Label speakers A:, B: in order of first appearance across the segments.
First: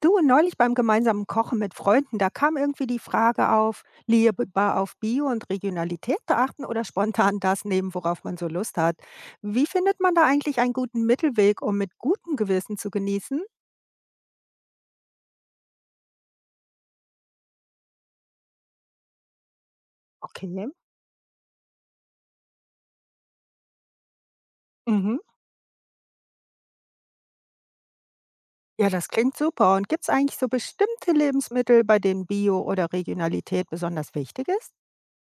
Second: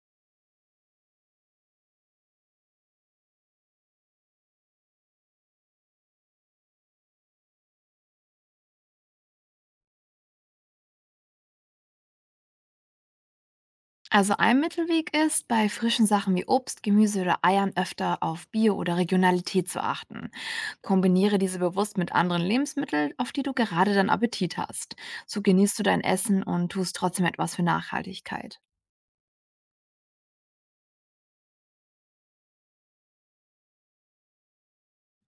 A: Du, neulich beim gemeinsamen Kochen mit Freunden, da kam irgendwie die Frage auf, lieber auf Bio und Regionalität zu achten oder spontan das nehmen, worauf man so Lust hat. Wie findet man da eigentlich einen guten Mittelweg, um mit gutem Gewissen zu genießen?
B: Also ein Mittelweg ist, bei frischen Sachen wie Obst, Gemüse oder Eiern öfter auf Bio oder Regionalität zu achten.
A: Okay.
B: Kombiniere diese bewusst mit anderen Lebensmitteln, auf die du gerade deinen Appetit hast.
A: Mhm.
B: So genießt du dein Essen und tust trotzdem etwas für Nachhaltigkeit.
A: Ja, das klingt super. Und gibt es eigentlich so bestimmte Lebensmittel, bei denen Bio oder Regionalität besonders wichtig ist?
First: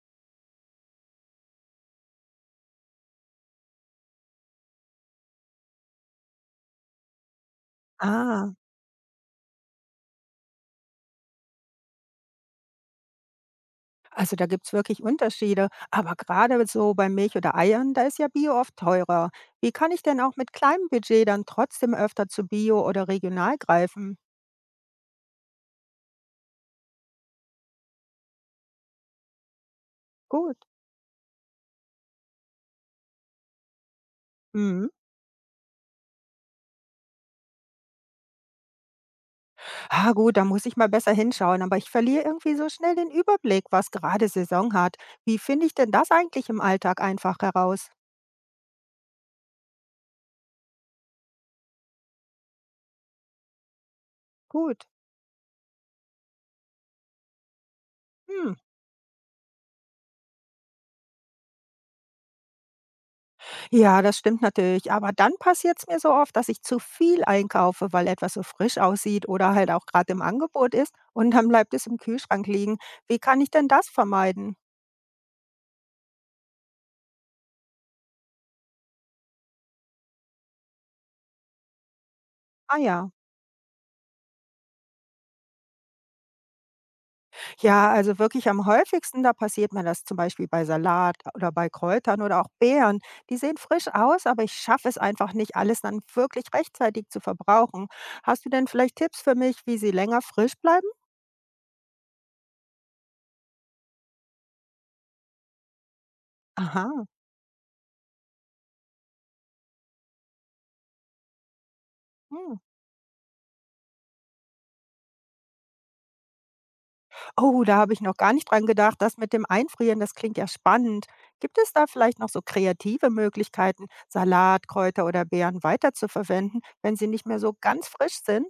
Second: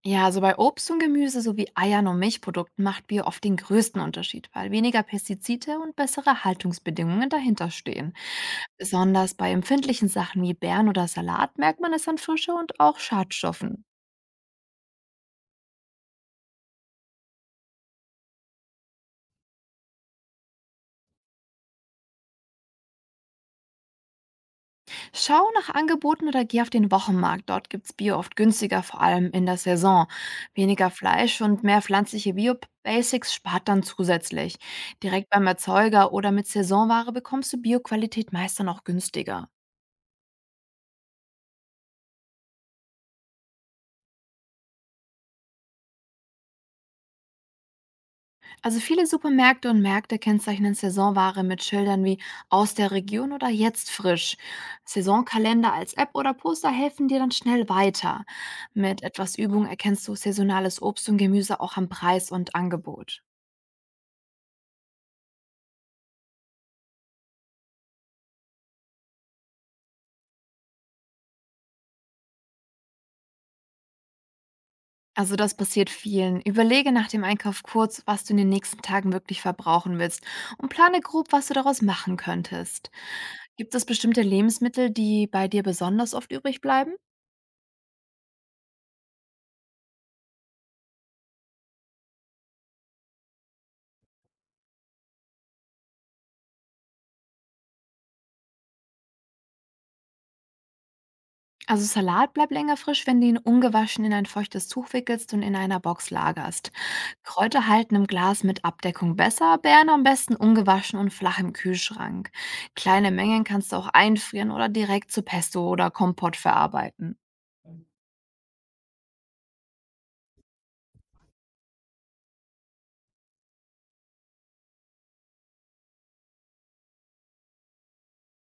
B: Ja, also bei Obst und Gemüse sowie Eiern und Milchprodukten macht Bio oft den größten Unterschied, weil weniger Pestizide und bessere Haltungsbedingungen dahinter stehen.
A: Ah.
B: Besonders bei empfindlichen Sachen wie Beeren oder Salat merkt man es an Frische und auch Schadstoffen.
A: Also da gibt's wirklich Unterschiede. Aber gerade so bei Milch oder Eiern, da ist ja Bio oft teurer. Wie kann ich denn auch mit kleinem Budget dann trotzdem öfter zu Bio oder regional greifen?
B: Schau nach Angeboten oder geh auf den Wochenmarkt. Dort gibt's Bio oft günstiger, vor allem in der Saison.
A: Gut.
B: Weniger Fleisch und mehr pflanzliche Bio-Basics spart dann zusätzlich.
A: Mhm.
B: Direkt beim Erzeuger oder mit Saisonware bekommst du Bio-Qualität meist dann auch günstiger.
A: Ah gut, da muss ich mal besser hinschauen, aber ich verliere irgendwie so schnell den Überblick, was gerade Saison hat. Wie finde ich denn das eigentlich im Alltag einfach heraus?
B: Also viele Supermärkte und Märkte kennzeichnen Saisonware mit Schildern wie aus der Region oder jetzt frisch.
A: Gut.
B: Saisonkalender als App oder Poster helfen dir dann schnell weiter.
A: Hm.
B: Mit etwas Übung erkennst du saisonales Obst und Gemüse auch am Preis und Angebot.
A: Ja, das stimmt natürlich. Aber dann passiert es mir so oft, dass ich zu viel einkaufe, weil etwas so frisch aussieht oder halt auch gerade im Angebot ist und dann bleibt es im Kühlschrank liegen. Wie kann ich denn das vermeiden?
B: Also das passiert vielen. Überlege nach dem Einkauf kurz, was du in den nächsten Tagen wirklich verbrauchen willst, und plane grob, was du daraus machen
A: Ah
B: könntest.
A: ja.
B: Gibt es bestimmte Lebensmittel, die bei dir besonders oft übrig bleiben?
A: Ja, also wirklich am häufigsten, da passiert mir das zum Beispiel bei Salat oder bei Kräutern oder auch Beeren. Die sehen frisch aus, aber ich schaffe es einfach nicht, alles dann wirklich rechtzeitig zu verbrauchen. Hast du denn vielleicht Tipps für mich, wie sie länger frisch bleiben?
B: Also Salat bleibt länger frisch, wenn du ihn ungewaschen in ein feuchtes Tuch wickelst und in einer Box lagerst.
A: Aha.
B: Kräuter halten im Glas mit Abdeckung besser, Beeren am besten ungewaschen und flach im Kühlschrank.
A: Hm.
B: Kleine Mengen kannst du auch einfrieren oder direkt zu Pesto oder Kompott verarbeiten.
A: Oh, da habe ich noch gar nicht dran gedacht. Das mit dem Einfrieren, das klingt ja spannend. Gibt es da vielleicht noch so kreative Möglichkeiten, Salat, Kräuter oder Beeren weiterzuverwenden, wenn sie nicht mehr so ganz frisch sind?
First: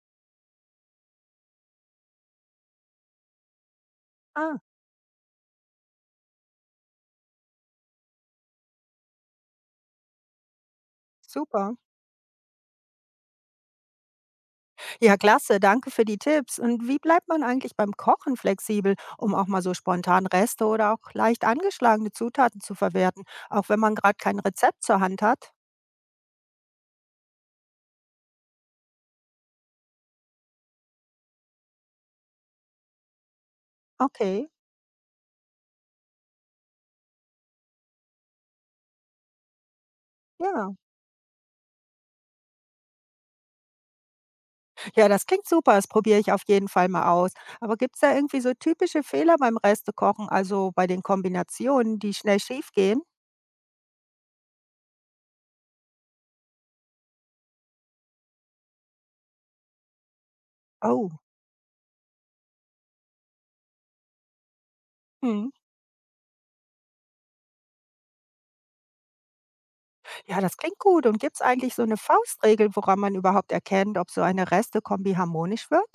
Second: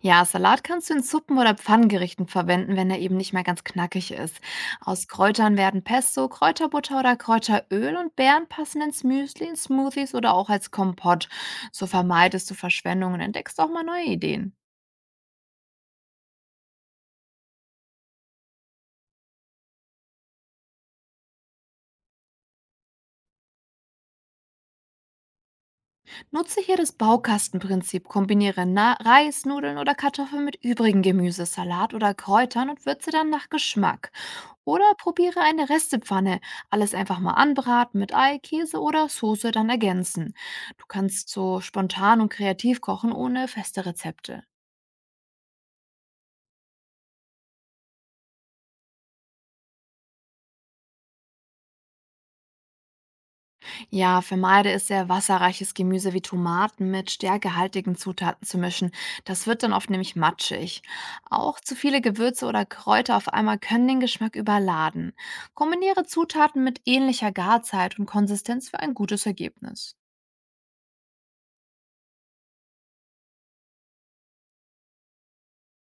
B: Ja, Salat kannst du in Suppen oder Pfannengerichten verwenden, wenn er eben nicht mehr ganz knackig ist.
A: Ah,
B: Aus Kräutern werden Pesto, Kräuterbutter oder Kräuteröl, und Beeren passen ins Müsli, in Smoothies oder auch als Kompott.
A: super.
B: So vermeidest du Verschwendung und entdeckst auch mal neue Ideen.
A: Ja, klasse. Danke für die Tipps. Und wie bleibt man eigentlich beim Kochen flexibel, um auch mal so spontan Reste oder auch leicht angeschlagene Zutaten zu verwerten, auch wenn man gerade kein Rezept zur Hand hat?
B: Nutze hier das Baukastenprinzip, kombiniere Reis, Nudeln oder Kartoffeln mit übrigen Gemüse, Salat oder Kräutern und würze dann nach Geschmack.
A: Okay,
B: Oder probiere eine Restepfanne. Alles einfach mal anbraten, mit Ei, Käse oder Soße dann ergänzen.
A: ja.
B: Du kannst so spontan und kreativ kochen ohne feste Rezepte.
A: Ja, das klingt super, das probiere ich auf jeden Fall mal aus. Aber gibt's da irgendwie so typische Fehler beim Restekochen, also bei den Kombinationen, die schnell schiefgehen?
B: Ja, vermeide es, sehr wasserreiches Gemüse wie Tomaten mit stärkehaltigen Zutaten zu mischen. Das wird dann oft nämlich matschig.
A: Oh,
B: Auch zu viele Gewürze oder Kräuter auf einmal können den Geschmack überladen.
A: hm.
B: Kombiniere Zutaten mit ähnlicher Garzeit und Konsistenz für ein gutes Ergebnis.
A: Ja, das klingt gut. Und gibt's eigentlich so eine Faustregel, woran man überhaupt erkennt, ob so eine Restekombi harmonisch wird?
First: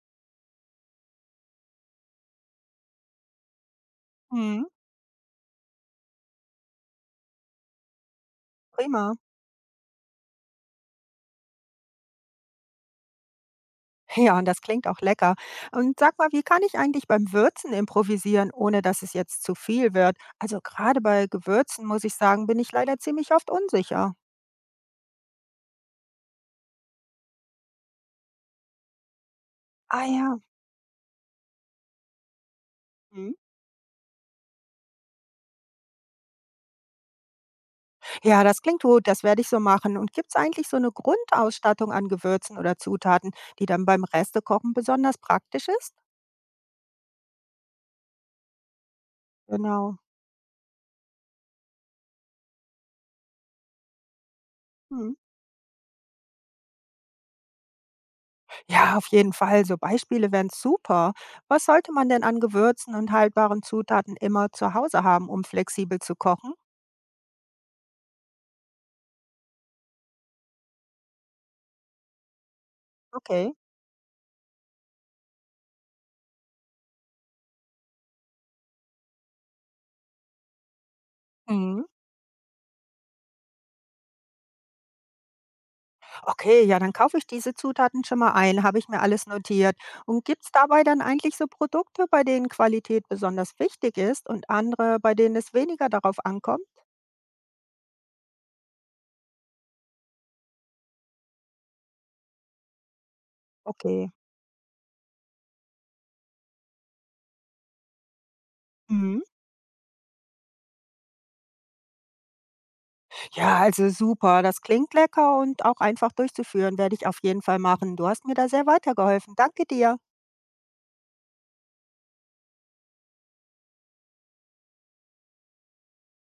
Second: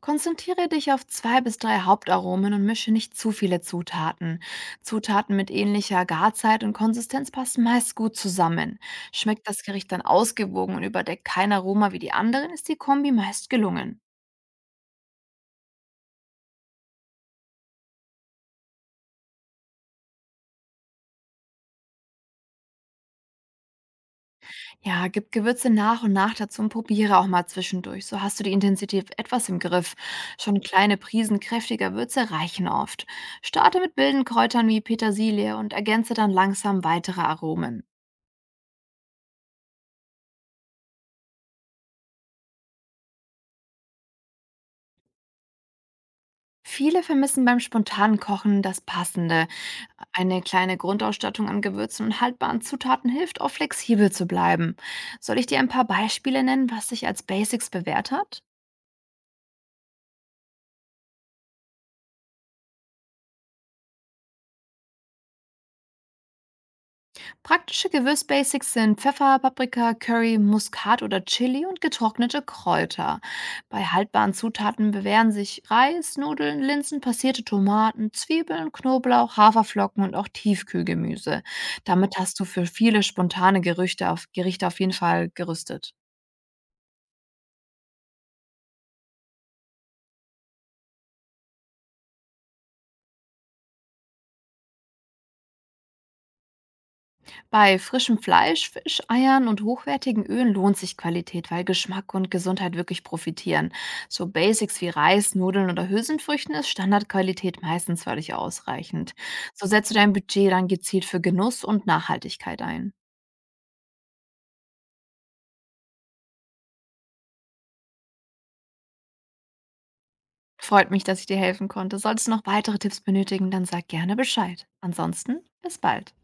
B: Konzentriere dich auf zwei bis drei Hauptaromen und mische nicht zu viele Zutaten.
A: Hm,
B: Zutaten mit ähnlicher Garzeit und Konsistenz passen meist gut zusammen.
A: prima.
B: Schmeckt das Gericht dann ausgewogen und überdeckt kein Aroma wie die anderen, ist die Kombi meist gelungen.
A: Ja, und das klingt auch lecker. Und sag mal, wie kann ich eigentlich beim Würzen improvisieren, ohne dass es jetzt zu viel wird? Also gerade bei Gewürzen, muss ich sagen, bin ich leider ziemlich oft unsicher.
B: Ja, gib Gewürze nach und nach dazu und probiere auch mal zwischendurch. So hast du die Intensität etwas im Griff.
A: Ah ja.
B: Schon kleine Prisen kräftiger Würze reichen oft.
A: Hm.
B: Starte mit wilden Kräutern wie Petersilie und ergänze dann langsam weitere Aromen.
A: Ja, das klingt gut, das werde ich so machen. Und gibt es eigentlich so eine Grundausstattung an Gewürzen oder Zutaten, die dann beim Restekochen besonders praktisch ist?
B: Viele vermissen beim spontanen Kochen das Passende.
A: Genau.
B: Eine kleine Grundausstattung an Gewürzen und haltbaren Zutaten hilft, auch flexibel zu bleiben.
A: Hm.
B: Soll ich dir ein paar Beispiele nennen, was sich als Basics bewährt hat?
A: Ja, auf jeden Fall. So Beispiele wären super. Was sollte man denn an Gewürzen und haltbaren Zutaten immer zu Hause haben, um flexibel zu kochen?
B: Praktische Gewürzbasics sind Pfeffer, Paprika, Curry, Muskat oder Chili und getrocknete Kräuter.
A: Okay.
B: Bei haltbaren Zutaten bewähren sich Reis, Nudeln, Linsen, passierte Tomaten, Zwiebeln, Knoblauch, Haferflocken und auch Tiefkühlgemüse.
A: Mhm.
B: Damit hast du für viele spontane Gerichte auf jeden Fall gerüstet.
A: Okay, ja, dann kaufe ich diese Zutaten schon mal ein, habe ich mir alles notiert. Und gibt es dabei dann eigentlich so Produkte, bei denen Qualität besonders wichtig ist und andere, bei denen es weniger darauf ankommt?
B: Bei frischem Fleisch, Fisch, Eiern und hochwertigen Ölen lohnt sich Qualität, weil Geschmack und Gesundheit wirklich profitieren.
A: Okay.
B: So Basics wie Reis, Nudeln oder Hülsenfrüchten ist Standardqualität meistens völlig ausreichend.
A: Mhm.
B: So setzt du dein Budget dann gezielt für Genuss und Nachhaltigkeit ein.
A: Ja, also super. Das klingt lecker und auch einfach durchzuführen, werde ich auf jeden Fall machen. Du hast mir da sehr weitergeholfen. Danke dir.
B: Freut mich, dass ich dir helfen konnte. Solltest du noch weitere Tipps benötigen, dann sag gerne Bescheid. Ansonsten, bis bald.